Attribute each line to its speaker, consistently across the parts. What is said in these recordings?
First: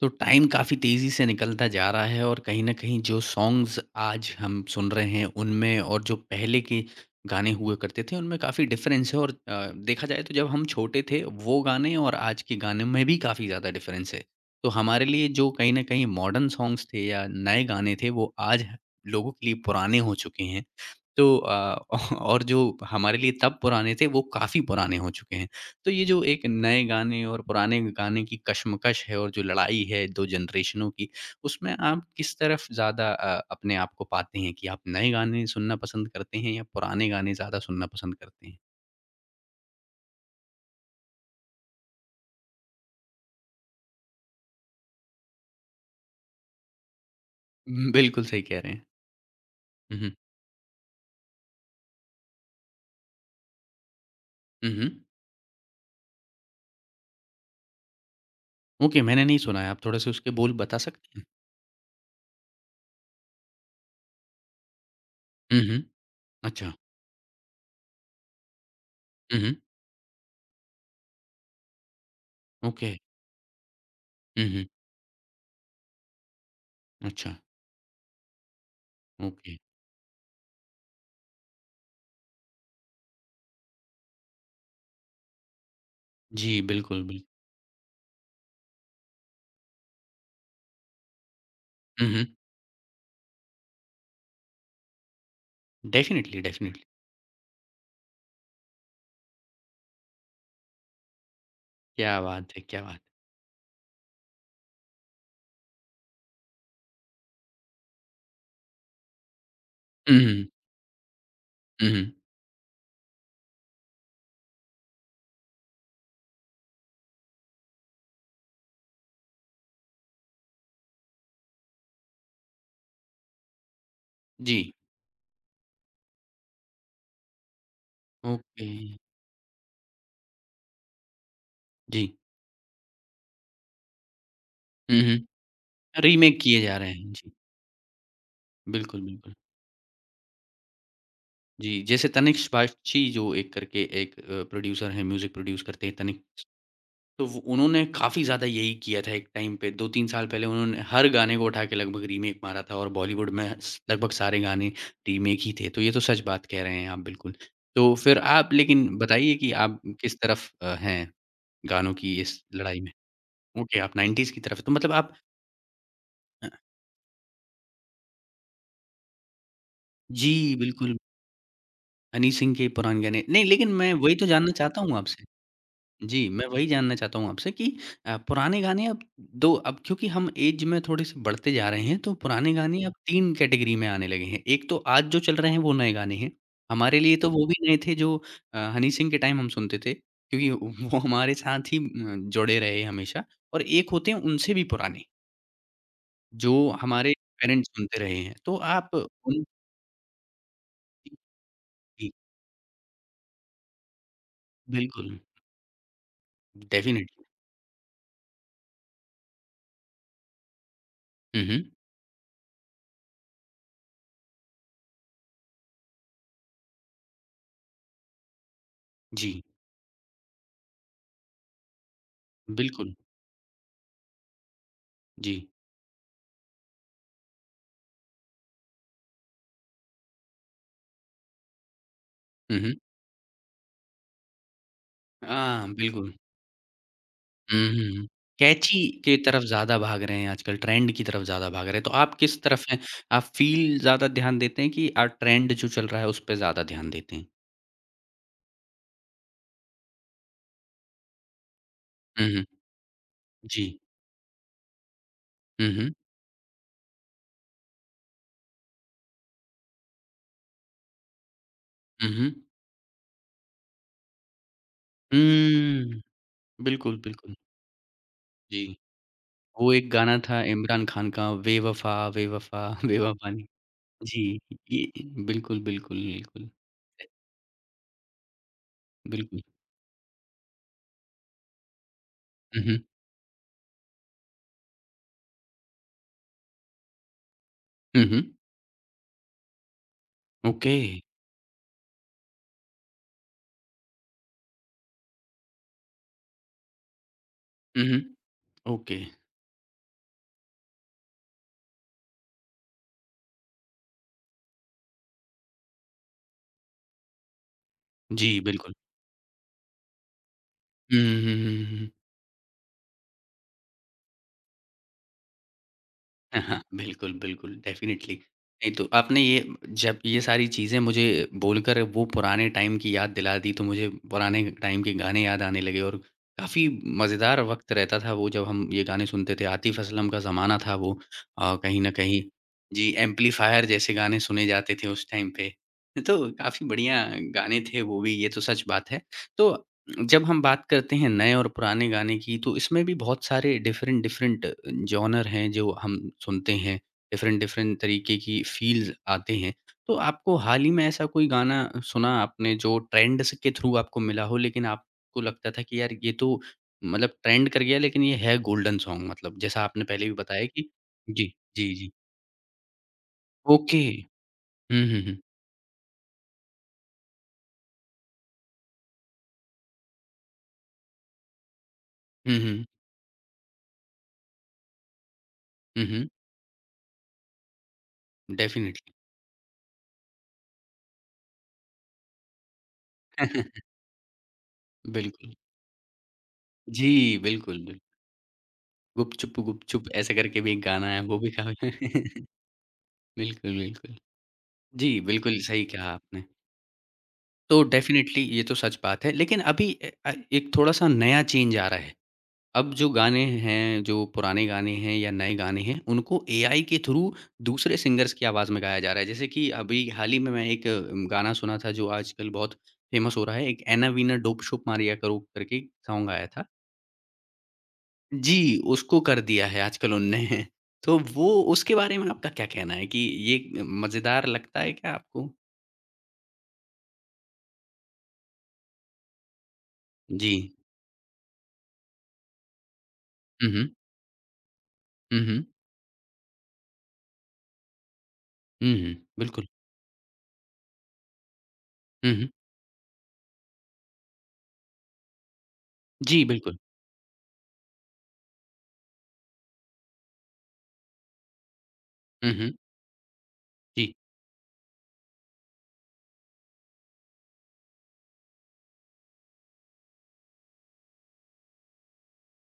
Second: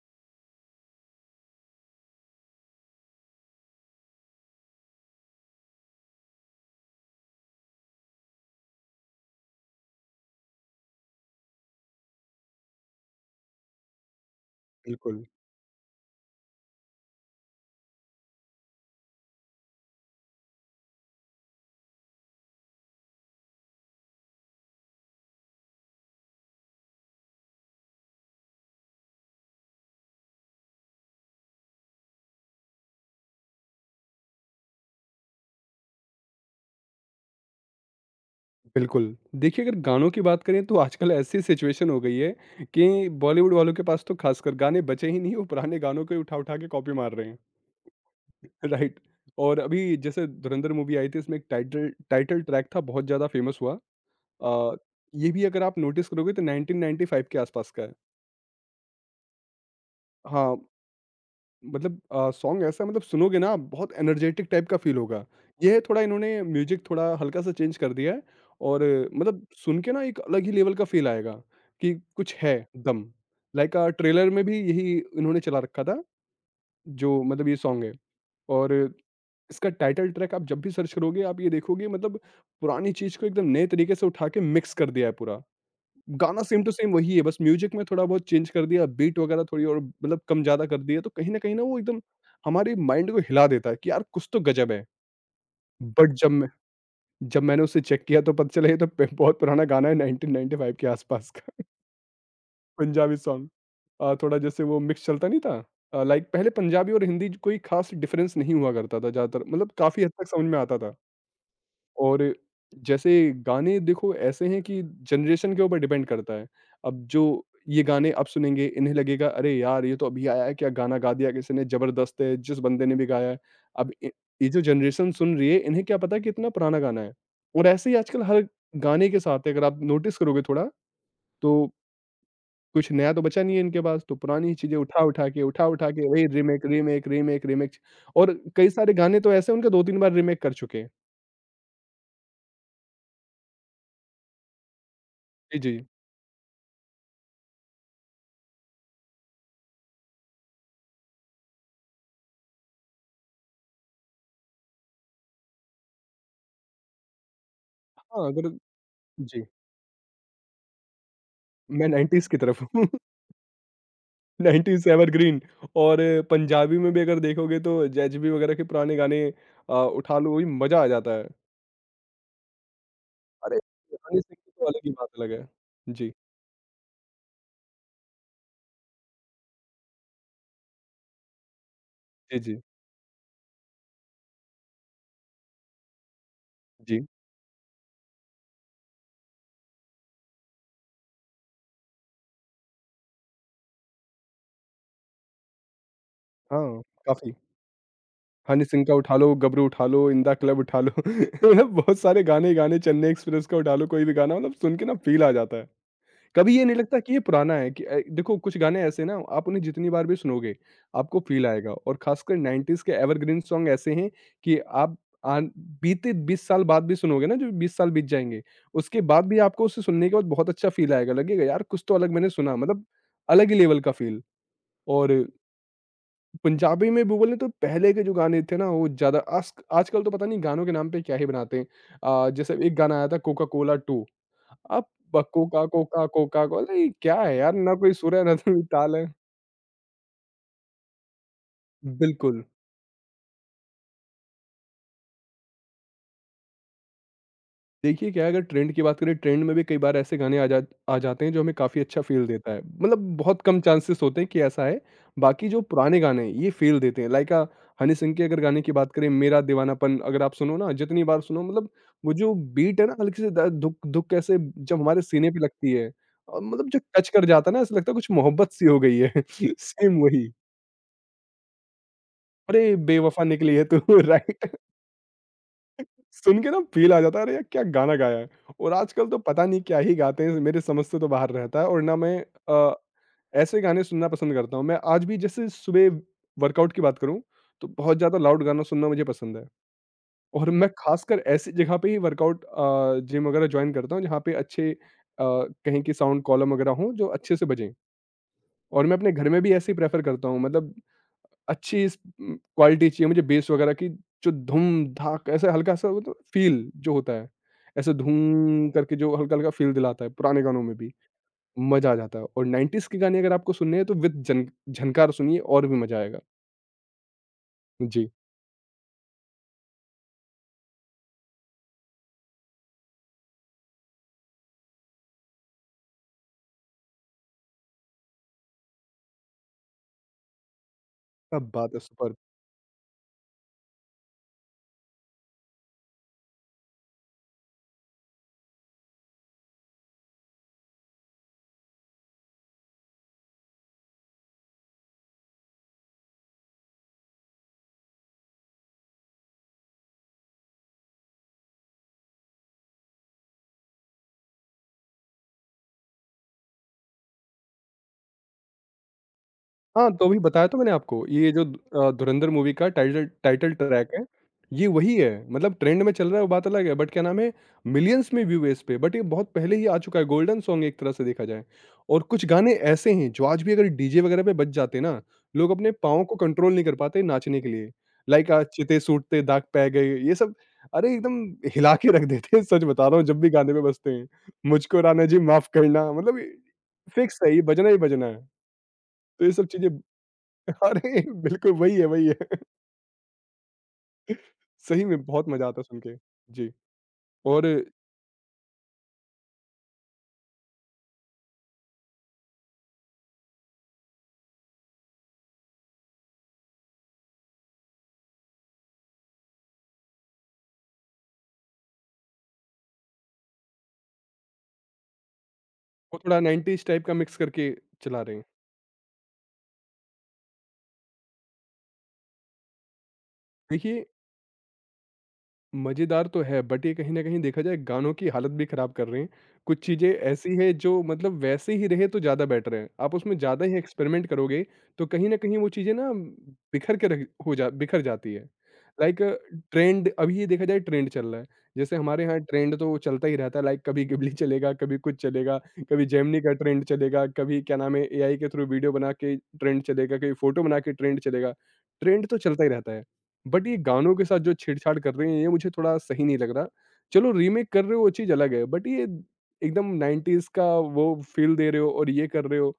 Speaker 1: तो टाइम काफ़ी तेज़ी से निकलता जा रहा है और कहीं न कहीं जो सॉन्ग्स आज हम सुन रहे हैं उनमें और जो पहले के गाने हुआ करते थे उनमें काफ़ी डिफ़रेंस है और देखा जाए तो जब हम छोटे थे वो गाने और आज के गाने में भी काफ़ी ज़्यादा डिफ़रेंस है। तो हमारे
Speaker 2: बिल्कुल,
Speaker 1: लिए जो कहीं न कहीं मॉडर्न सॉन्ग्स थे या नए गाने थे वो आज लोगों के लिए पुराने हो चुके हैं। तो और जो हमारे लिए तब पुराने थे वो काफ़ी पुराने हो चुके हैं। तो ये जो एक नए गाने और पुराने गाने की कशमकश है और जो लड़ाई है 2 जनरेशनों की, उसमें आप किस तरफ ज़्यादा अपने आप को पाते हैं कि आप नए गाने सुनना पसंद करते हैं या पुराने गाने ज़्यादा सुनना पसंद करते हैं?
Speaker 2: बिल्कुल। देखिए, अगर गानों की बात करें तो आजकल ऐसी सिचुएशन हो गई है कि बॉलीवुड वालों के पास तो ख़ासकर गाने बचे ही नहीं, वो पुराने गानों को ही उठा-उठा के कॉपी मार रहे हैं।
Speaker 1: हुँ, बिल्कुल सही कह रहे हैं।
Speaker 2: राइट। और अभी
Speaker 1: हुँ, हुँ।
Speaker 2: जैसे धुरंधर मूवी आई थी, इसमें एक टाइटल टाइटल ट्रैक था, बहुत ज़्यादा फ़ेमस हुआ।
Speaker 1: हुँ,
Speaker 2: अ,
Speaker 1: हुँ।
Speaker 2: ये भी अगर आप नोटिस करोगे तो 1995 के आसपास का है।
Speaker 1: ओके, मैंने नहीं सुना है। आप थोड़े-से उसके बोल
Speaker 2: हाँ।
Speaker 1: बता सकते हैं?
Speaker 2: मतलब सॉन्ग ऐसा, मतलब सुनोगे ना बहुत एनर्जेटिक टाइप का फील होगा।
Speaker 1: हुँ,
Speaker 2: ये है
Speaker 1: हुँ।
Speaker 2: थोड़ा, इन्होंने
Speaker 1: अच्छा।
Speaker 2: म्यूज़िक थोड़ा हल्का-सा चेंज कर दिया है और
Speaker 1: हुँ,
Speaker 2: मतलब
Speaker 1: हुँ।
Speaker 2: सुन के ना एक अलग ही लेवल का फील आएगा कि कुछ है
Speaker 1: ओके।
Speaker 2: दम। लाइक ट्रेलर
Speaker 1: हुँ,
Speaker 2: में भी
Speaker 1: हुँ।
Speaker 2: यही इन्होंने चला रखा था जो
Speaker 1: अच्छा,
Speaker 2: मतलब ये सॉन्ग है, और
Speaker 1: ओके।
Speaker 2: इसका टाइटल ट्रैक आप जब भी सर्च करोगे आप ये देखोगे, मतलब पुरानी चीज़ को एकदम नए तरीके से उठा के मिक्स कर दिया है पूरा। गाना
Speaker 1: जी,
Speaker 2: सेम टू सेम
Speaker 1: बिल्कुल,
Speaker 2: वही
Speaker 1: बिल
Speaker 2: है, बस म्यूज़िक में थोड़ा बहुत चेंज कर दिया, बीट वगैरह थोड़ी और मतलब कम-ज़्यादा कर दिया, तो कहीं न कहीं ना वो एकदम
Speaker 1: हुँ, हुँ।
Speaker 2: हमारे माइंड को हिला देता है कि यार कुछ तो गज़ब है। But
Speaker 1: definitely, definitely.
Speaker 2: जब मैंने उसे चेक किया तो पता चला ये तो प बहुत पुराना गाना है, 1995 के आसपास का
Speaker 1: क्या बात है! क्या बात!
Speaker 2: पंजाबी सॉन्ग। थोड़ा जैसे वो मिक्स चलता नहीं था। लाइक पहले पंजाबी और हिंदी कोई ख़ास डिफरेंस नहीं हुआ करता था, ज़्यादातर मतलब काफ़ी हद
Speaker 1: हुँ,
Speaker 2: तक
Speaker 1: हुँ।
Speaker 2: समझ में आता था।
Speaker 1: हुँ, हुँ।
Speaker 2: और जैसे गाने देखो ऐसे हैं कि जनरेशन के ऊपर डिपेंड करता है। अब जो ये गाने अब सुनेंगे, इन्हें लगेगा अरे यार! ये तो अभी आया है, क्या गाना गा दिया किसी ने, ज़बरदस्त है, जिस बंदे ने भी गाया है। अब इ ये जो
Speaker 1: जी,
Speaker 2: जनरेशन सुन रही है, इन्हें क्या पता है कितना पुराना गाना है। और ऐसे ही आजकल हर
Speaker 1: ओके।
Speaker 2: गाने के साथ है, अगर आप नोटिस करोगे थोड़ा, तो
Speaker 1: जी।
Speaker 2: कुछ नया तो बचा नहीं है इनके पास, तो पुरानी ही चीज़ें
Speaker 1: हुँ,
Speaker 2: उठा-उठा के,
Speaker 1: हुँ।
Speaker 2: उठा-उठा के वही
Speaker 1: रीमेक किए
Speaker 2: रीमेक,
Speaker 1: जा रहे
Speaker 2: रीमेक,
Speaker 1: हैं। जी,
Speaker 2: रीमेक, रीमेक। और कई सारे
Speaker 1: बिल्कुल,
Speaker 2: गाने तो
Speaker 1: बिल्कुल।
Speaker 2: ऐसे हैं उनके 2-3 बार रीमेक कर चुके हैं।
Speaker 1: जी, जैसे तनिष्क बागची जो एक करके एक प्रोड्यूसर हैं, म्यूज़िक
Speaker 2: जी,
Speaker 1: प्रोड्यूस करते
Speaker 2: जी।
Speaker 1: हैं तनिष्क, तो वो उन्होंने काफ़ी ज़्यादा यही किया था एक टाइम पे, 2-3 साल पहले उन्होंने हर गाने को उठा के लगभग रीमेक मारा था और बॉलीवुड में स लगभग सारे गाने रीमेक ही थे, तो ये तो सच बात कह रहे हैं आप बिल्कुल। तो फिर
Speaker 2: हाँ, अगर
Speaker 1: आप लेकिन बताइए
Speaker 2: जी।
Speaker 1: कि आप किस तरफ हैं
Speaker 2: मैं
Speaker 1: गानों की
Speaker 2: 90s की
Speaker 1: इस
Speaker 2: तरफ
Speaker 1: लड़ाई
Speaker 2: हूँ।
Speaker 1: में? ओके, आप 90s की तरफ हैं, तो
Speaker 2: 90s
Speaker 1: मतलब आप
Speaker 2: एवरग्रीन, और
Speaker 1: अ,
Speaker 2: पंजाबी में भी अगर देखोगे तो जैज़बी वगैरह के पुराने गाने उठा
Speaker 1: जी,
Speaker 2: लो, वही मज़ा आ
Speaker 1: बिल्कुल,
Speaker 2: जाता है।
Speaker 1: हनी सिंह के पुराने गाने नहीं
Speaker 2: अरे!
Speaker 1: लेकिन मैं वही
Speaker 2: हनी
Speaker 1: तो
Speaker 2: सिंह की
Speaker 1: जानना
Speaker 2: तो
Speaker 1: चाहता
Speaker 2: अलग ही
Speaker 1: हूँ
Speaker 2: बात
Speaker 1: आपसे।
Speaker 2: अलग है। जी,
Speaker 1: जी, मैं वही जानना चाहता हूँ आपसे कि पुराने गाने अब दो अब क्योंकि हम ऐज में थोड़े-से बढ़ते जा रहे हैं, तो
Speaker 2: जी,
Speaker 1: पुराने
Speaker 2: जी,
Speaker 1: गाने अब 3 कैटेगरी में आने लगे हैं। एक तो आज जो चल रहे हैं, वो नए गाने हैं। हमारे
Speaker 2: जी।
Speaker 1: लिए तो वो भी नए थे जो हनी सिंह के टाइम हम सुनते थे, क्योंकि वो हमारे साथ ही जुड़े रहे हमेशा और एक होते हैं उनसे भी पुराने, जो
Speaker 2: हाँ,
Speaker 1: हमारे
Speaker 2: काफ़ी।
Speaker 1: पेरेंट्स सुनते रहे हैं। तो
Speaker 2: हनी सिंह
Speaker 1: आप
Speaker 2: का उठा लो,
Speaker 1: उन
Speaker 2: गबरू उठा लो, इन द क्लब उठा लो, मतलब बहुत
Speaker 1: जी।
Speaker 2: सारे गाने ही गाने, चेन्नई एक्सप्रेस का उठा लो, कोई भी गाना, मतलब सुन के ना
Speaker 1: बिल्कुल,
Speaker 2: फ़ील आ जाता है। कभी ये नहीं लगता कि ये
Speaker 1: डेफ़िनेटली।
Speaker 2: पुराना है। कि देखो कुछ गाने ऐसे ना आप उन्हें जितनी बार भी सुनोगे आपको
Speaker 1: हुँ,
Speaker 2: फील
Speaker 1: हुँ।
Speaker 2: आएगा, और खासकर 90s के एवरग्रीन सॉन्ग ऐसे हैं कि आप आन- बीते 20 साल बाद भी सुनोगे ना, जो 20 साल बीत जाएंगे उसके बाद भी
Speaker 1: जी,
Speaker 2: आपको उसे सुनने के बाद बहुत अच्छा फील आएगा, लगेगा यार कुछ तो अलग मैंने सुना, मतलब
Speaker 1: बिल्कुल,
Speaker 2: अलग ही लेवल का फील। और
Speaker 1: जी।
Speaker 2: पंजाबी में भी बोले तो पहले के जो गाने थे ना वो ज़्यादा आज आजकल तो पता नहीं गानों के नाम पे क्या ही बनाते हैं। जैसे
Speaker 1: हुँ,
Speaker 2: एक
Speaker 1: हुँ।
Speaker 2: गाना आया था कोका कोला 2। अब कोका
Speaker 1: हाँ,
Speaker 2: कोका
Speaker 1: बिल्कुल।
Speaker 2: कोका कोला ये क्या है यार,
Speaker 1: हुँ,
Speaker 2: ना कोई
Speaker 1: हुँ।
Speaker 2: सुर है ना तो कोई
Speaker 1: कैची
Speaker 2: ताल है।
Speaker 1: की तरफ ज़्यादा भाग रहे हैं आजकल, ट्रेंड की तरफ ज़्यादा भाग रहे हैं, तो आप किस
Speaker 2: बिल्कुल।
Speaker 1: तरफ हैं? आप फ़ील ज़्यादा ध्यान देते हैं कि ट्रेंड जो चल रहा है, उस पे ज़्यादा ध्यान देते हैं?
Speaker 2: देखिए क्या है, अगर ट्रेंड की बात करें, ट्रेंड में भी कई बार ऐसे गाने आ जाते हैं जो हमें काफ़ी अच्छा
Speaker 1: हुँ,
Speaker 2: फ़ील
Speaker 1: हुँ।
Speaker 2: देता है। मतलब बहुत कम
Speaker 1: जी।
Speaker 2: चांसेस होते हैं कि ऐसा है, बाकी जो
Speaker 1: हुँ, हुँ।
Speaker 2: पुराने गाने हैं ये फ़ील देते हैं। लाइक हनी सिंह के अगर गाने की बात करें, मेरा दीवानापन अगर आप सुनो ना, जितनी बार सुनो मतलब
Speaker 1: हुँ,
Speaker 2: वो जो
Speaker 1: हुँ।
Speaker 2: बीट है ना हल्की-सी, द धुक धुक ऐसे जब हमारे सीने पे लगती है,
Speaker 1: हुँ,
Speaker 2: मतलब जो
Speaker 1: बिल्कुल,
Speaker 2: टच कर
Speaker 1: बिल्कुल।
Speaker 2: जाता है ना, ऐसा लगता है कुछ मोहब्बत सी
Speaker 1: जी,
Speaker 2: हो गई है।
Speaker 1: वो एक
Speaker 2: सेम
Speaker 1: गाना
Speaker 2: वही,
Speaker 1: था इमरान खान का बेवफ़ा
Speaker 2: अरे
Speaker 1: बेवफ़ा
Speaker 2: बेवफ़ा
Speaker 1: बेवफ़ा नी।
Speaker 2: निकली है तू।
Speaker 1: जी,
Speaker 2: राइट।
Speaker 1: ये बिल्कुल, बिल्कुल,
Speaker 2: सुन
Speaker 1: बिल्कुल।
Speaker 2: के ना फ़ील आ जाता है, अरे यार क्या गाना गाया है। और आजकल तो
Speaker 1: बिल्कुल।
Speaker 2: पता नहीं क्या ही गाते हैं, मेरे समझ से तो बाहर रहता है, और ना मैं
Speaker 1: हुँ,
Speaker 2: अ,
Speaker 1: हुँ।
Speaker 2: ऐसे गाने सुनना पसंद करता हूँ। मैं आज भी जैसे सुबह वर्कआउट की बात करूँ, तो बहुत
Speaker 1: हुँ,
Speaker 2: ज़्यादा
Speaker 1: हुँ।
Speaker 2: लाउड गाना सुनना मुझे पसंद है, और मैं
Speaker 1: ओके।
Speaker 2: खासकर ऐसी जगह पे ही वर्कआउट जिम वगैरह जॉइन करता हूँ, जहाँ पे अच्छे कहीं की साउंड कॉलम वगैरह हों, जो अच्छे से बजें।
Speaker 1: हुँ, हुँ।
Speaker 2: और मैं
Speaker 1: ओके।
Speaker 2: अपने घर में भी ऐसे ही प्रेफ़र करता हूँ, मतलब अच्छी क्वालिटी चाहिए मुझे, बेस वगैरह की जो धूम-धाक, ऐसा हल्का-सा वो तो फ़ील जो होता है, ऐसे
Speaker 1: जी,
Speaker 2: धूम
Speaker 1: बिल्कुल।
Speaker 2: करके जो हल्का-हल्का फ़ील दिलाता है, पुराने गानों में भी
Speaker 1: हुँ, हुँ, हुँ, हुँ, हुँ।
Speaker 2: मज़ा आ जाता है। और 90s के गाने अगर आपको सुनने हैं तो विद जन झनकार सुनिए, और भी मज़ा आएगा।
Speaker 1: हाँ, हाँ। बिल्कुल, बिल्कुल,
Speaker 2: जी,
Speaker 1: डेफ़िनिटली। नहीं, तो आपने ये जब ये सारी चीज़ें मुझे बोलकर वो पुराने टाइम की याद दिला दी, तो मुझे पुराने टाइम के गाने याद आने लगे और काफ़ी मज़ेदार वक़्त रहता था वो, जब हम ये गाने सुनते थे। आतिफ़ असलम का ज़माना था वो
Speaker 2: क्या बात है!
Speaker 1: कहीं न
Speaker 2: सुपर।
Speaker 1: कहीं। जी, एम्पलीफायर जैसे गाने सुने जाते थे उस टाइम पे। तो काफ़ी बढ़िया गाने थे वो भी, ये तो सच बात है। तो जब हम बात करते हैं नए और पुराने गाने की तो इसमें भी बहुत सारे डिफरेंट डिफरेंट जॉनर हैं जो हम सुनते हैं, डिफरेंट डिफरेंट तरीके की फ़ील्स आते हैं। तो आपको हाल ही में ऐसा कोई गाना सुना आपने जो ट्रेंड्स के थ्रू आपको मिला हो लेकिन आपको लगता था कि यार ये तो मतलब ट्रेंड कर गया लेकिन ये है गोल्डन सॉन्ग मतलब जैसा आपने
Speaker 2: हाँ,
Speaker 1: पहले
Speaker 2: तो
Speaker 1: भी
Speaker 2: अभी
Speaker 1: बताया
Speaker 2: बताया तो
Speaker 1: कि
Speaker 2: मैंने आपको, ये
Speaker 1: जी,
Speaker 2: जो
Speaker 1: जी, जी।
Speaker 2: धुरंधर मूवी का टाइटल टाइटल
Speaker 1: ओके।
Speaker 2: ट्रैक है,
Speaker 1: हुँ,
Speaker 2: ये वही
Speaker 1: हुँ,
Speaker 2: है।
Speaker 1: हुँ।
Speaker 2: मतलब ट्रेंड में चल रहा है वो बात अलग है, बट क्या नाम है, मिलियंस में व्यू है इस पे, बट ये बहुत पहले ही आ चुका है, गोल्डन सॉन्ग है एक तरह से देखा जाए। और कुछ
Speaker 1: हुँ,
Speaker 2: गाने
Speaker 1: हुँ।
Speaker 2: ऐसे हैं जो आज भी अगर डीजे वगैरह पे बज जाते ना, लोग अपने
Speaker 1: हुँ,
Speaker 2: पाँव
Speaker 1: हुँ।
Speaker 2: को कंट्रोल नहीं कर पाते नाचने के लिए। Like चिते
Speaker 1: definitely.
Speaker 2: सूटते दाग पै गए, ये सब अरे एकदम हिला के रख देते हैं, सच बता रहा हूँ जब भी गाने पे बजते हैं। मुझको राणा जी
Speaker 1: बिल्कुल।
Speaker 2: माफ़ करना, मतलब ये
Speaker 1: जी,
Speaker 2: फिक्स है, ये
Speaker 1: बिल्कुल,
Speaker 2: बजना ही
Speaker 1: बिल्कुल।
Speaker 2: बजना है। तो ये
Speaker 1: गुपचुप
Speaker 2: सब चीज़ें
Speaker 1: गुपचुप ऐसे करके भी एक गाना है,
Speaker 2: अरे!
Speaker 1: वो भी
Speaker 2: बिल्कुल
Speaker 1: काफ़ी
Speaker 2: वही है, वही है।
Speaker 1: बिल्कुल, बिल्कुल।
Speaker 2: सही
Speaker 1: जी,
Speaker 2: में बहुत
Speaker 1: बिल्कुल
Speaker 2: मज़ा आता
Speaker 1: सही
Speaker 2: है सुन
Speaker 1: कहा
Speaker 2: के।
Speaker 1: आपने।
Speaker 2: जी, और
Speaker 1: तो डेफ़िनेटली ये तो सच बात है, लेकिन अभी एक थोड़ा-सा नया चेंज आ रहा है। अब जो गाने हैं, जो पुराने गाने हैं या नए गाने हैं, उनको एआई के थ्रू दूसरे सिंगर्स की आवाज़ में गाया जा रहा है। जैसे कि अभी हाल ही में मैं एक गाना सुना था जो आजकल बहुत फ़ेमस हो रहा है, एक एना वीना डोप शोप मारिया करो करके
Speaker 2: वो
Speaker 1: सॉन्ग
Speaker 2: थोड़ा
Speaker 1: आया था।
Speaker 2: 90s टाइप का मिक्स करके चला रहे हैं।
Speaker 1: जी, उसको कर दिया है आजकल उनने। तो वो उसके बारे में आपका क्या कहना है कि ये
Speaker 2: देखिए
Speaker 1: मज़ेदार लगता है क्या आपको?
Speaker 2: मज़ेदार तो है, बट ये कहीं न कहीं देखा जाए गानों की हालत भी ख़राब कर रहे हैं। कुछ चीज़ें
Speaker 1: जी।
Speaker 2: ऐसी हैं जो मतलब वैसे ही रहे तो ज़्यादा बेटर है। आप उसमें ज़्यादा
Speaker 1: हुँ,
Speaker 2: ही
Speaker 1: हुँ।
Speaker 2: एक्सपेरिमेंट करोगे तो कहीं न
Speaker 1: हुँ,
Speaker 2: कहीं
Speaker 1: हुँ।
Speaker 2: वो चीज़ें ना बिखर के रख हो जा बिखर जाती है।
Speaker 1: हुँ, हुँ।
Speaker 2: लाइक
Speaker 1: बिल्कुल।
Speaker 2: ट्रेंड, अभी ये देखा जाए ट्रेंड चल रहा है। जैसे हमारे
Speaker 1: हुँ,
Speaker 2: यहाँ
Speaker 1: हुँ।
Speaker 2: ट्रेंड तो चलता ही रहता है, लाइक कभी गिबली चलेगा, कभी कुछ चलेगा, कभी जेमिनी
Speaker 1: जी,
Speaker 2: का
Speaker 1: बिल्कुल।
Speaker 2: ट्रेंड चलेगा, कभी क्या नाम है एआई के थ्रू वीडियो बना के ट्रेंड चलेगा, कभी फ़ोटो बना के ट्रेंड चलेगा। ट्रेंड तो
Speaker 1: हुँ,
Speaker 2: चलता ही
Speaker 1: हुँ।
Speaker 2: रहता है। बट ये
Speaker 1: जी।
Speaker 2: गानों के साथ जो छेड़छाड़ कर रहे हैं ये मुझे थोड़ा सही नहीं लग रहा। चलो रीमेक कर रहे हो वो चीज़ अलग है, बट ये एकदम 90s का वो फ़ील दे रहे हो और ये कर रहे हो,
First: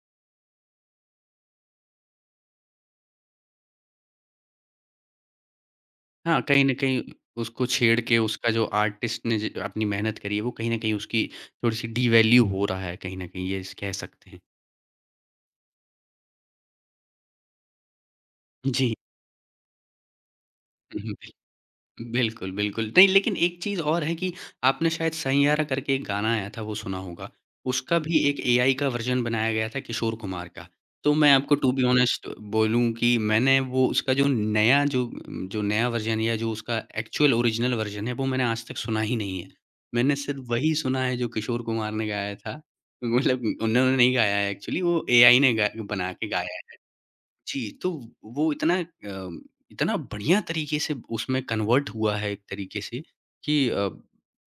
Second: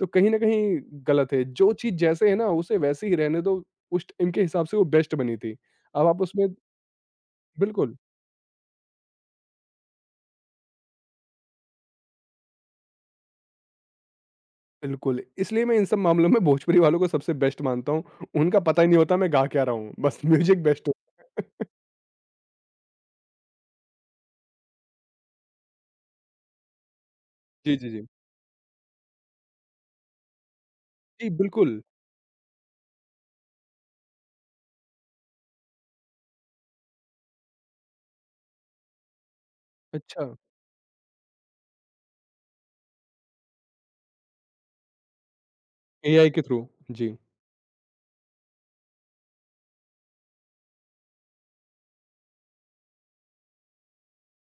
Speaker 2: तो कहीं न कहीं गलत है। जो चीज़ जैसे है ना उसे वैसे ही रहने दो, उस टाइम के हिसाब से वो बेस्ट बनी थी। अब आप
Speaker 1: हाँ,
Speaker 2: उसमें,
Speaker 1: कहीं न कहीं उसको
Speaker 2: बिल्कुल,
Speaker 1: छेड़ के उसका जो आर्टिस्ट ने ज अपनी मेहनत करी है, वो कहीं न कहीं उसकी थोड़ी-सी डिवैल्यू हो रहा है, कहीं न कहीं ये स कह सकते हैं।
Speaker 2: बिल्कुल। इसलिए मैं इन सब मामलों में भोजपुरी वालों को सबसे बेस्ट मानता हूँ। उनका पता ही
Speaker 1: जी।
Speaker 2: नहीं होता मैं गा क्या रहा हूँ, बस म्यूज़िक बेस्ट
Speaker 1: हुँ, हुँ।
Speaker 2: होता है।
Speaker 1: बिल्कुल, बिल्कुल। नहीं, लेकिन एक चीज़ और है कि आपने शायद सैयारा करके एक गाना आया था, वो सुना होगा।
Speaker 2: जी, जी,
Speaker 1: उसका
Speaker 2: जी।
Speaker 1: भी एक एआई का वर्ज़न बनाया गया था किशोर कुमार का। तो
Speaker 2: जी,
Speaker 1: मैं आपको टू
Speaker 2: बिल्कुल।
Speaker 1: बी ऑनेस्ट बोलूँ कि मैंने वो उसका जो नया जो जो नया वर्ज़न या जो उसका एक्चुअल ओरिजिनल वर्ज़न है, वो मैंने आज तक सुना ही नहीं है। मैंने
Speaker 2: अच्छा,
Speaker 1: सिर्फ़ वही सुना है जो किशोर कुमार ने गाया था। मतलब उन्होंने नहीं गाया है एक्चुअली, वो एआई ने गा बना के
Speaker 2: एआई के थ्रू।
Speaker 1: गाया
Speaker 2: जी।
Speaker 1: जी, तो वो इतना बढ़िया तरीके से उसमें कन्वर्ट हुआ है एक तरीके से कि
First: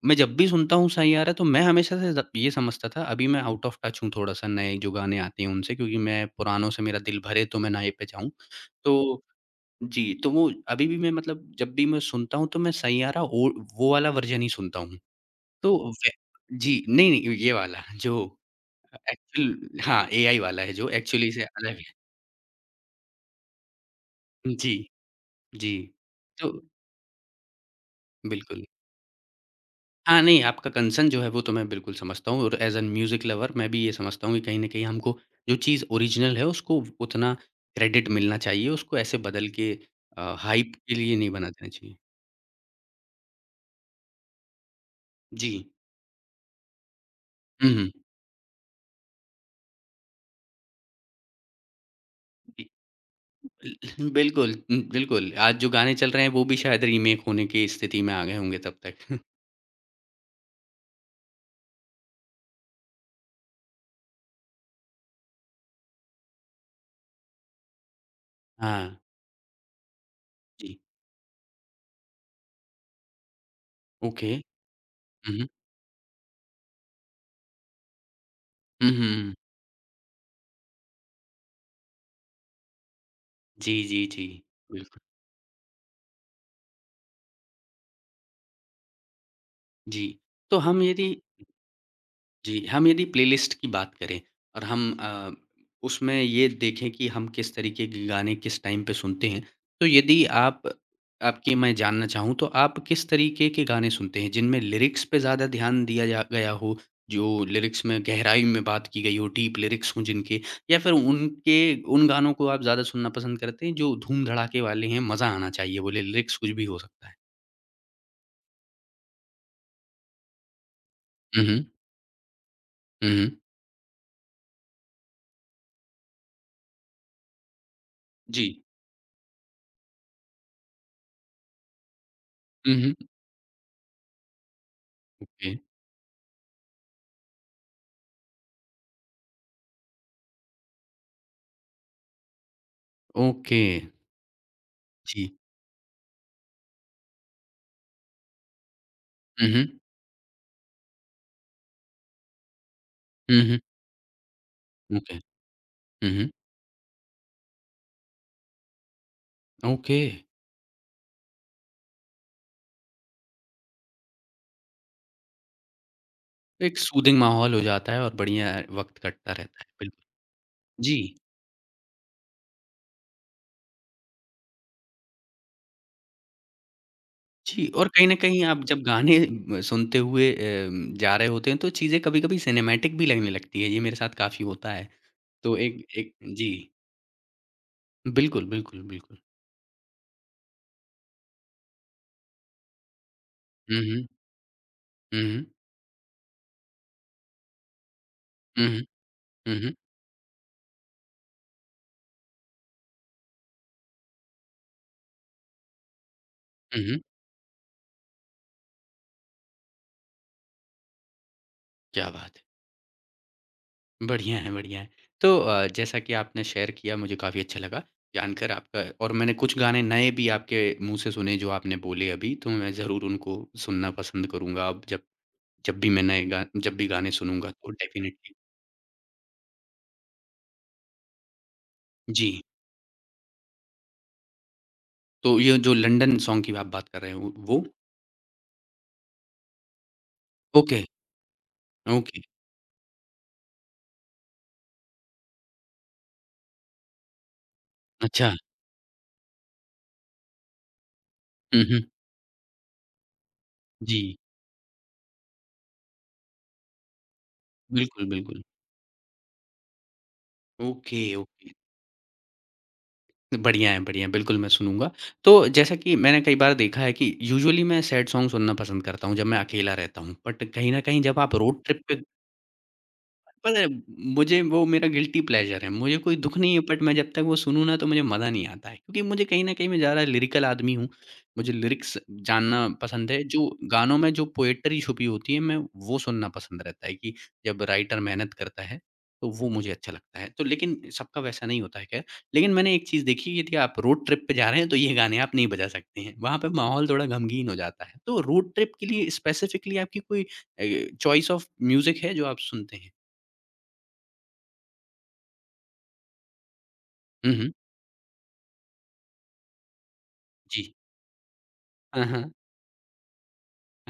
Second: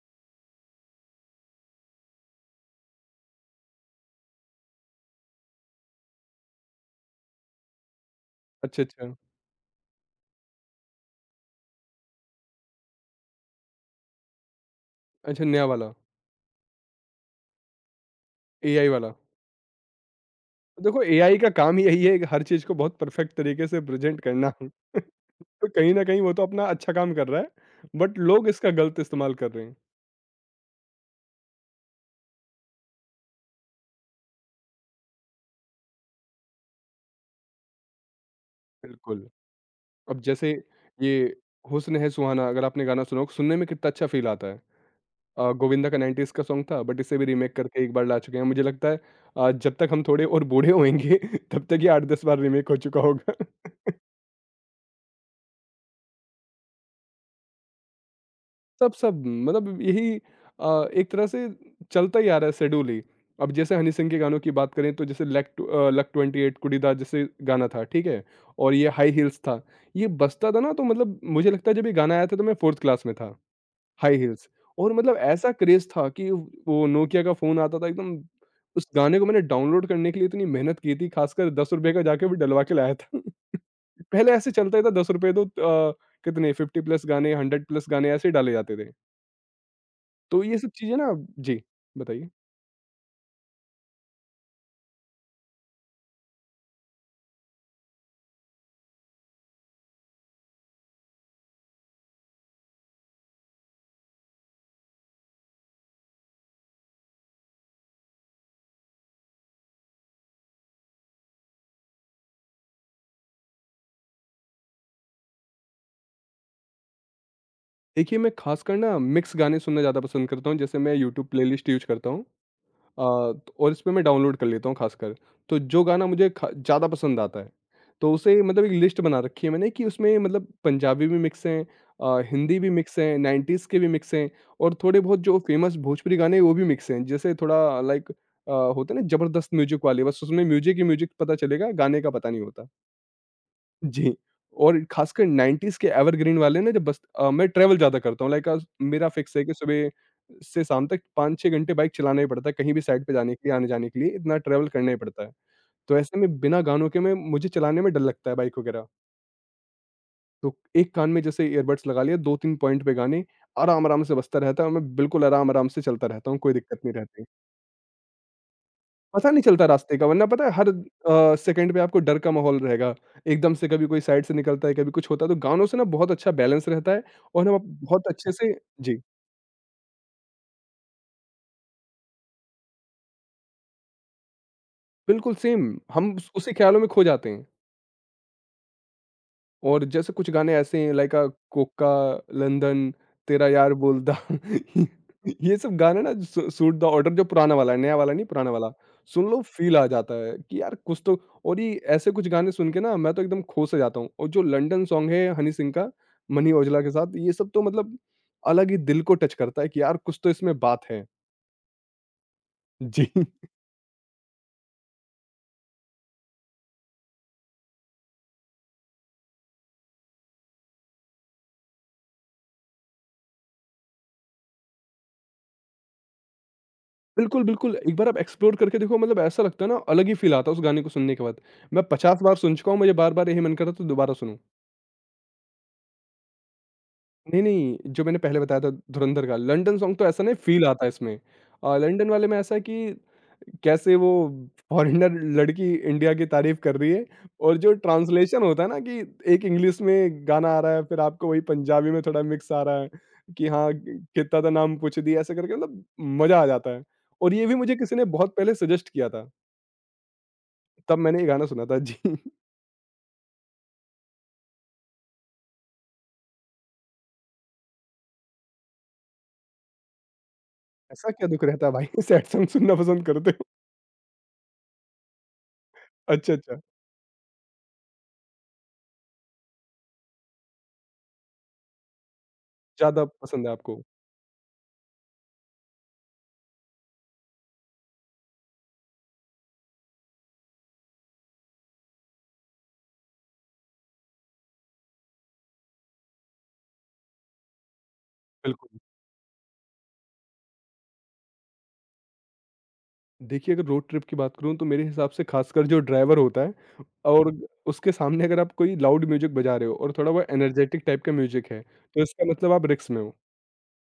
Speaker 1: मैं जब भी सुनता हूँ सैयारा तो मैं हमेशा से ज़ ये समझता था अभी मैं आउट ऑफ टच हूँ थोड़ा-सा नए जो गाने आते हैं उनसे क्योंकि मैं पुरानों से मेरा दिल भरे तो मैं नए पे जाऊँ।
Speaker 2: अच्छा, अच्छा।
Speaker 1: तो जी, तो वो अभी भी मैं मतलब जब भी मैं सुनता हूँ तो मैं सैयारा वो वाला वर्ज़न ही सुनता हूँ।
Speaker 2: अच्छा, नया
Speaker 1: तो
Speaker 2: वाला।
Speaker 1: वे जी, नहीं, नहीं ये वाला जो
Speaker 2: एआई वाला।
Speaker 1: एक्चुअल हाँ, एआई वाला है जो
Speaker 2: देखो
Speaker 1: एक्चुअली
Speaker 2: एआई
Speaker 1: से
Speaker 2: का काम
Speaker 1: अलग
Speaker 2: ही
Speaker 1: है।
Speaker 2: यही है कि हर चीज़ को बहुत परफेक्ट तरीके से प्रेज़ेंट करना।
Speaker 1: जी।
Speaker 2: तो
Speaker 1: जी।
Speaker 2: कहीं न कहीं वो तो
Speaker 1: तो
Speaker 2: अपना अच्छा काम कर रहा है, बट लोग
Speaker 1: बिल्कुल।
Speaker 2: इसका गलत इस्तेमाल कर रहे हैं।
Speaker 1: हाँ, नहीं आपका कंसर्न जो है वो तो मैं बिल्कुल समझता हूँ और एज़ एन म्यूज़िक लवर मैं भी ये समझता हूँ कि कहीं न कहीं हमको जो चीज़ ओरिजिनल है उसको उतना क्रेडिट मिलना चाहिए, उसको ऐसे
Speaker 2: बिल्कुल।
Speaker 1: बदल के
Speaker 2: अब जैसे
Speaker 1: हाइप के
Speaker 2: ये
Speaker 1: लिए नहीं बना देना
Speaker 2: हुस्न
Speaker 1: चाहिए।
Speaker 2: है सुहाना, अगर आपने गाना सुना हो, सुनने में कितना अच्छा फ़ील आता है।
Speaker 1: जी।
Speaker 2: गोविंदा का 90s का सॉन्ग था, बट इसे भी रीमेक
Speaker 1: हुँ,
Speaker 2: करके
Speaker 1: हुँ।
Speaker 2: एक बार ला चुके हैं। मुझे लगता है जब तक हम थोड़े और बूढ़े होएँगे तब तक ये 8-10 बार
Speaker 1: बि
Speaker 2: रीमेक हो चुका होगा।
Speaker 1: बिल्कुल। आज जो गाने चल रहे हैं वो भी शायद रीमेक होने की स्थिति में आ गए होंगे तब
Speaker 2: सब
Speaker 1: तक।
Speaker 2: सब मतलब यही, एक तरह से चलता ही आ रहा है शेड्यूल ही। अब जैसे हनी सिंह के गानों की बात करें तो जैसे लक 28 कुड़ीदा जैसे गाना था, ठीक है। और ये
Speaker 1: हाँ,
Speaker 2: हाई हील्स था, ये बजता था ना,
Speaker 1: जी।
Speaker 2: तो मतलब मुझे लगता है जब ये गाना आया था तो मैं फोर्थ क्लास में था। High
Speaker 1: okay.
Speaker 2: हील्स। और मतलब
Speaker 1: हुँ, हुँ।
Speaker 2: ऐसा क्रेज था कि वो नोकिया का फोन आता था एकदम, उस
Speaker 1: हुँ, हुँ,
Speaker 2: गाने को
Speaker 1: हुँ।
Speaker 2: मैंने डाउनलोड करने के लिए इतनी मेहनत की थी, खासकर 10 रुपए का जाके भी डलवा के लाया था।
Speaker 1: जी, जी, जी।
Speaker 2: पहले ऐसे चलता ही था,
Speaker 1: बिल्कुल।
Speaker 2: 10 रुपए तो कितने 50+ गाने, 100+ गाने ऐसे ही डाले जाते थे।
Speaker 1: जी।
Speaker 2: तो
Speaker 1: तो
Speaker 2: ये सब
Speaker 1: हम
Speaker 2: चीज़ें ना,
Speaker 1: यदि
Speaker 2: जी, बताइए?
Speaker 1: जी, हम यदि प्लेलिस्ट की बात करें और हम उसमें ये देखें कि हम किस तरीके के गाने किस टाइम पे सुनते हैं, तो यदि आप आपकी मैं जानना चाहूँ तो आप किस तरीके के गाने सुनते हैं? जिनमें लिरिक्स पे ज़्यादा ध्यान दिया जा गया हो, जो लिरिक्स में गहराई में बात की गई हो, डीप लिरिक्स हों जिनके या फिर उनके उन गानों को आप ज़्यादा सुनना पसंद करते हैं जो धूम-धड़ाके वाले हैं, मज़ा आना चाहिए बोले लिरिक्स कुछ भी हो सकता है?
Speaker 2: देखिए, मैं खासकर ना मिक्स गाने सुनना ज़्यादा पसंद करता हूँ, जैसे मैं यूट्यूब
Speaker 1: हुँ,
Speaker 2: प्लेलिस्ट
Speaker 1: हुँ।
Speaker 2: यूज़ करता हूँ। अ,
Speaker 1: हुँ, हुँ।
Speaker 2: इसमें मैं डाउनलोड कर लेता हूँ खासकर। तो जो गाना मुझे ख ज़्यादा पसंद आता है, तो उसे
Speaker 1: जी।
Speaker 2: मतलब एक लिस्ट बना रखी है मैंने कि उसमें मतलब पंजाबी भी मिक्स हैं, हिंदी भी
Speaker 1: हुँ, हुँ।
Speaker 2: मिक्स हैं, 90s के भी मिक्स हैं और थोड़े बहुत जो
Speaker 1: ओके।
Speaker 2: फेमस भोजपुरी गाने हैं, वो भी मिक्स हैं। जैसे थोड़ा लाइक होते हैं ना ज़बरदस्त म्यूज़िक वाले, बस उसमें म्यूज़िक ही म्यूज़िक पता चलेगा, गाने का पता नहीं होता।
Speaker 1: ओके।
Speaker 2: जी। और खासकर
Speaker 1: जी।
Speaker 2: 90s के एवरग्रीन वाले ना जब बस मैं ट्रैवल ज़्यादा करता हूँ, लाइक मेरा फिक्स है
Speaker 1: हुँ,
Speaker 2: कि
Speaker 1: हुँ।
Speaker 2: सुबह से शाम तक 5-6 घंटे बाइक चलाना ही पड़ता है, कहीं भी साइड पे जाने
Speaker 1: हुँ,
Speaker 2: के लिए,
Speaker 1: हुँ।
Speaker 2: आने-जाने के लिए इतना ट्रैवल करना ही
Speaker 1: ओके।
Speaker 2: पड़ता है। तो
Speaker 1: हुँ,
Speaker 2: ऐसे
Speaker 1: हुँ।
Speaker 2: में बिना गानों के मैं मुझे चलाने में डर लगता है बाइक वगैरह।
Speaker 1: ओके।
Speaker 2: तो एक कान में जैसे ईयरबड्स लगा लिए, 2-3 पॉइंट पे गाने आराम-आराम से बजता रहता है और मैं बिल्कुल आराम-आराम से चलता रहता हूँ, कोई
Speaker 1: एक
Speaker 2: दिक्कत नहीं
Speaker 1: सूदिंग
Speaker 2: रहती।
Speaker 1: माहौल हो जाता है और बढ़िया वक़्त
Speaker 2: पता
Speaker 1: कटता
Speaker 2: नहीं
Speaker 1: रहता
Speaker 2: चलता
Speaker 1: है।
Speaker 2: रास्ते का,
Speaker 1: बिल्कुल।
Speaker 2: वरना पता है हर
Speaker 1: जी।
Speaker 2: सेकंड पे आपको डर का माहौल रहेगा। एकदम से कभी कोई साइड से निकलता है, कभी कुछ होता है, तो गानों से ना बहुत अच्छा बैलेंस रहता है और हम
Speaker 1: जी, और कहीं
Speaker 2: बहुत
Speaker 1: न
Speaker 2: अच्छे
Speaker 1: कहीं
Speaker 2: से।
Speaker 1: आप जब
Speaker 2: जी,
Speaker 1: गाने म सुनते हुए जा रहे होते हैं तो चीज़ें कभी-कभी सिनेमैटिक भी लगने लगती है। ये मेरे साथ काफ़ी होता है।
Speaker 2: बिल्कुल
Speaker 1: तो
Speaker 2: सेम।
Speaker 1: एक
Speaker 2: हम
Speaker 1: एक
Speaker 2: उस
Speaker 1: जी।
Speaker 2: उसी ख़्यालों में खो जाते हैं।
Speaker 1: बिल्कुल, बिल्कुल, बिल्कुल।
Speaker 2: और जैसे कुछ गाने ऐसे हैं, लाइक कोका, लंदन, तेरा यार
Speaker 1: हुँ, हुँ।
Speaker 2: बोलदा
Speaker 1: हुँ, हुँ।
Speaker 2: ये सब गाने ना सू सूट द ऑर्डर, जो पुराना वाला है, नया वाला नहीं पुराना
Speaker 1: हुँ,
Speaker 2: वाला।
Speaker 1: हुँ।
Speaker 2: सुन लो
Speaker 1: हुँ, हुँ।
Speaker 2: फील आ जाता है कि यार कुछ तो। और ये ऐसे कुछ गाने सुन के ना मैं तो एकदम खो सा जाता हूँ, और जो लंदन सॉन्ग है हनी सिंह का, मनी औजला
Speaker 1: हुँ,
Speaker 2: के
Speaker 1: हुँ।
Speaker 2: साथ, ये सब तो मतलब अलग ही दिल को टच करता है कि यार कुछ तो इसमें बात है।
Speaker 1: क्या बात!
Speaker 2: जी।
Speaker 1: बढ़िया है, बढ़िया है। तो जैसा कि आपने शेयर किया मुझे काफ़ी अच्छा लगा जानकर आपका और मैंने कुछ गाने नए भी आपके मुँह से सुने जो आपने बोले अभी, तो मैं ज़रूर उनको सुनना पसंद करूँगा अब जब जब भी मैं नए गा जब भी गाने
Speaker 2: बिल्कुल,
Speaker 1: सुनूँगा तो
Speaker 2: बिल्कुल। एक बार आप
Speaker 1: डेफ़िनिटली।
Speaker 2: एक्सप्लोर करके देखो, मतलब ऐसा लगता है ना अलग ही फील आता है उस गाने को सुनने के बाद। मैं 50 बार
Speaker 1: जी,
Speaker 2: सुन चुका हूँ, मुझे बार-बार यही मन कर रहा था दोबारा सुनूँ।
Speaker 1: तो ये जो लंदन सॉन्ग की आप बात कर रहे हो
Speaker 2: नहीं,
Speaker 1: वो?
Speaker 2: नहीं, जो मैंने पहले बताया था धुरंधर का, लंदन सॉन्ग तो ऐसा नहीं फ़ील
Speaker 1: ओके,
Speaker 2: आता है इसमें। London
Speaker 1: okay.
Speaker 2: वाले में ऐसा है कि कैसे वो फ़ॉरेनर लड़की इंडिया की तारीफ़ कर रही है, और जो
Speaker 1: अच्छा।
Speaker 2: ट्रांसलेशन होता है ना कि एक इंग्लिश में गाना आ रहा है, फिर आपको वही
Speaker 1: हुँ, हुँ।
Speaker 2: पंजाबी में थोड़ा मिक्स आ रहा है कि हाँ,
Speaker 1: जी,
Speaker 2: कित्ता दा नाम पूछ दिया, ऐसे करके मतलब मज़ा आ जाता है। और ये भी मुझे किसी ने
Speaker 1: बिल्कुल,
Speaker 2: बहुत
Speaker 1: बिल्कुल।
Speaker 2: पहले सजेस्ट किया था, तब
Speaker 1: ओके,
Speaker 2: मैंने ये गाना
Speaker 1: ओके।
Speaker 2: सुना था। जी।
Speaker 1: बढ़िया है, बढ़िया है। बिल्कुल, मैं सुनूँगा। तो जैसा कि मैंने कई बार देखा है कि यूजुअली मैं सैड सॉन्ग सुनना पसंद करता हूँ जब मैं अकेला रहता हूँ। बट कहीं न कहीं
Speaker 2: ऐसा
Speaker 1: जब
Speaker 2: क्या
Speaker 1: आप
Speaker 2: दुःख
Speaker 1: रोड
Speaker 2: रहता है
Speaker 1: ट्रिप
Speaker 2: भाई,
Speaker 1: पे
Speaker 2: सैड सॉन्ग सुनना पसंद करते हो?
Speaker 1: पता है मुझे वो मेरा गिल्टी प्लेज़र है। मुझे कोई
Speaker 2: अच्छा,
Speaker 1: दुःख नहीं है
Speaker 2: अच्छा,
Speaker 1: बट मैं जब तक वो सुनूँ ना तो मुझे मज़ा नहीं आता है। क्योंकि मुझे कहीं न कहीं मैं ज़्यादा लिरिकल आदमी हूँ। मुझे लिरिक्स जानना
Speaker 2: ज़्यादा
Speaker 1: पसंद है। जो
Speaker 2: पसंद है आपको।
Speaker 1: गानों में जो पोएट्री छुपी होती है मैं वो सुनना पसंद रहता है कि जब राइटर मेहनत करता है तो वो मुझे अच्छा लगता है। तो लेकिन सबका वैसा नहीं होता है ख़ैर। लेकिन मैंने एक चीज़ देखी यदि आप रोड ट्रिप पे जा रहे हैं तो ये गाने आप नहीं बजा सकते हैं। वहाँ पे माहौल थोड़ा ग़मगीन हो जाता है। तो रोड ट्रिप
Speaker 2: बिल्कुल।
Speaker 1: के लिए स्पेसिफ़िकली आपकी कोई चॉइस ऑफ म्यूज़िक है जो आप सुनते हैं?
Speaker 2: देखिए, अगर रोड ट्रिप की बात करूँ तो मेरे हिसाब से ख़ासकर जो ड्राइवर होता है, और
Speaker 1: हुँ, हुँ।
Speaker 2: उसके सामने अगर आप कोई लाउड म्यूज़िक बजा रहे हो और थोड़ा बहुत
Speaker 1: जी।
Speaker 2: एनर्जेटिक टाइप का म्यूज़िक है, तो
Speaker 1: हाँ, हाँ।
Speaker 2: इसका मतलब आप रिस्क में हो।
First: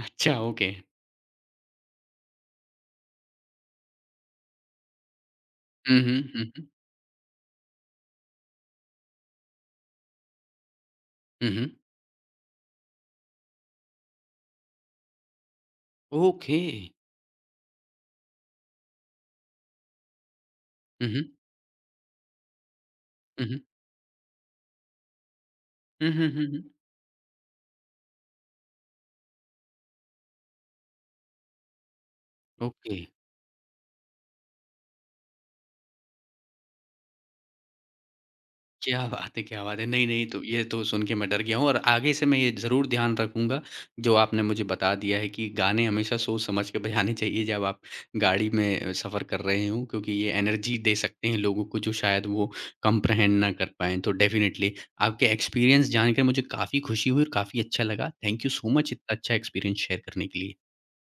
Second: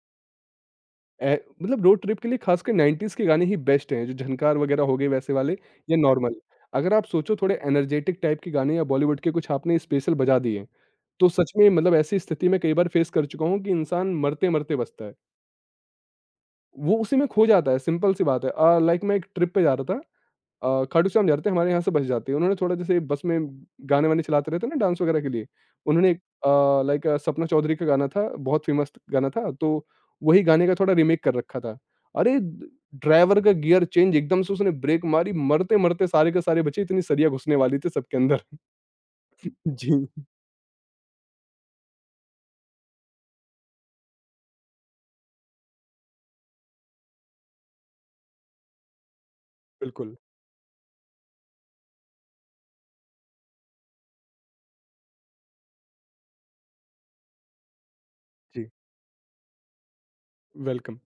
Speaker 1: अच्छा, ओके।
Speaker 2: ए मतलब रोड ट्रिप के लिए ख़ासकर 90s के गाने ही बेस्ट हैं, जो झनकार वगैरह हो गए वैसे वाले या
Speaker 1: हुँ, हुँ,
Speaker 2: नॉर्मल।
Speaker 1: हुँ, हुँ।
Speaker 2: अगर आप सोचो थोड़े एनर्जेटिक टाइप के गाने या बॉलीवुड के कुछ आपने स्पेशल बजा दिए, तो
Speaker 1: हुँ,
Speaker 2: सच में
Speaker 1: हुँ।
Speaker 2: मतलब ऐसी स्थिति मैं कई बार फ़ेस कर चुका हूँ कि इंसान मरते-मरते बचता है।
Speaker 1: ओके।
Speaker 2: वो उसी में खो जाता है, सिंपल सी बात है। लाइक मैं एक ट्रिप पे जा रहा था,
Speaker 1: हुँ,
Speaker 2: खाटू श्याम
Speaker 1: हुँ।
Speaker 2: जा रहे थे, हमारे यहाँ से बस जाती है। उन्होंने थोड़ा जैसे बस में
Speaker 1: हुँ, हुँ।
Speaker 2: गाने-वाने चलाते रहते हैं ना डांस वगैरह के लिए,
Speaker 1: हुँ,
Speaker 2: उन्होंने एक
Speaker 1: हुँ, हुँ, हुँ।
Speaker 2: लाइक सपना चौधरी का गाना था, बहुत फेमस गाना था, तो वही गाने का थोड़ा रीमेक कर रखा था। अरे!
Speaker 1: ओके।
Speaker 2: ड्राइवर का गियर चेंज एकदम से उसने ब्रेक मारी, मरते-मरते सारे के सारे बचे, इतनी सरियाँ घुसने वाली थी सबके अंदर।
Speaker 1: क्या बात है! क्या बात है! नहीं,
Speaker 2: जी।
Speaker 1: नहीं तो ये तो सुन के मैं डर गया हूँ और आगे से मैं ये ज़रूर ध्यान रखूँगा, जो आपने मुझे बता दिया है कि गाने हमेशा सोच समझ के बजाने चाहिए जब आप गाड़ी में सफ़र कर रहे हों क्योंकि
Speaker 2: बिल्कुल।
Speaker 1: ये एनर्जी दे सकते हैं लोगों को जो शायद वो कम्प्रहेंड ना कर पाएँ। तो डेफ़िनेटली आपके एक्सपीरियंस जानकर मुझे काफ़ी खुशी हुई और काफ़ी अच्छा लगा। थैंक यू सो
Speaker 2: जी।
Speaker 1: मच इतना अच्छा एक्सपीरियंस शेयर करने के लिए।
Speaker 2: वेलकम।